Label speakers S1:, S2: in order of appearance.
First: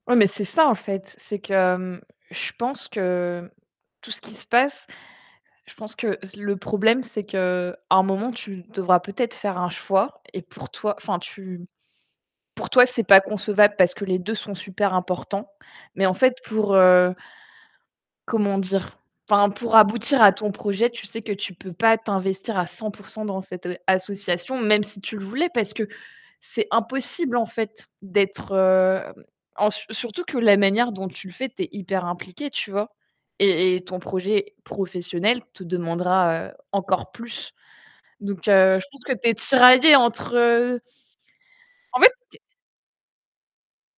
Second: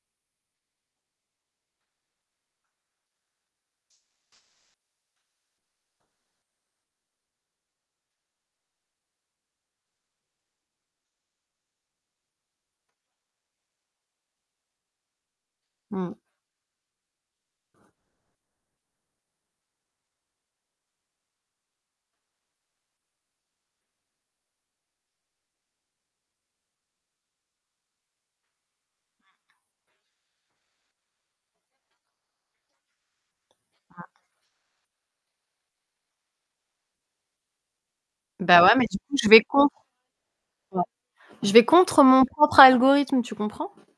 S1: Ouais mais c'est ça en fait, c'est que, hem, je pense que tout ce qui se passe, je pense que z le problème, c'est qu'à un moment, tu devras peut-être faire un choix et pour toi, enfin, tu pour toi, c'est pas concevable parce que les 2 sont super importants. Mais en
S2: Mmh.
S1: fait, pour, heu comment dire? Enfin, pour aboutir à ton projet, tu sais que tu ne peux pas t'investir à 100 % dans cette l association, même si tu le voulais, parce que c'est impossible en fait d'être, heu,
S2: Mmh.
S1: en ce surtout que la manière dont tu le fais, tu es hyper impliquée, tu vois? Et et ton
S2: Mmh.
S1: projet professionnel te demandera, heu, encore plus. Donc
S2: Bah ouais
S1: heu,
S2: mais
S1: je
S2: du
S1: pense que
S2: coup,
S1: tu
S2: je
S1: es
S2: vais contre.
S1: tiraillée entre, heu
S2: Ouais, je vais
S1: en
S2: contre
S1: fait,
S2: mon
S1: tu es
S2: propre algorithme, tu comprends?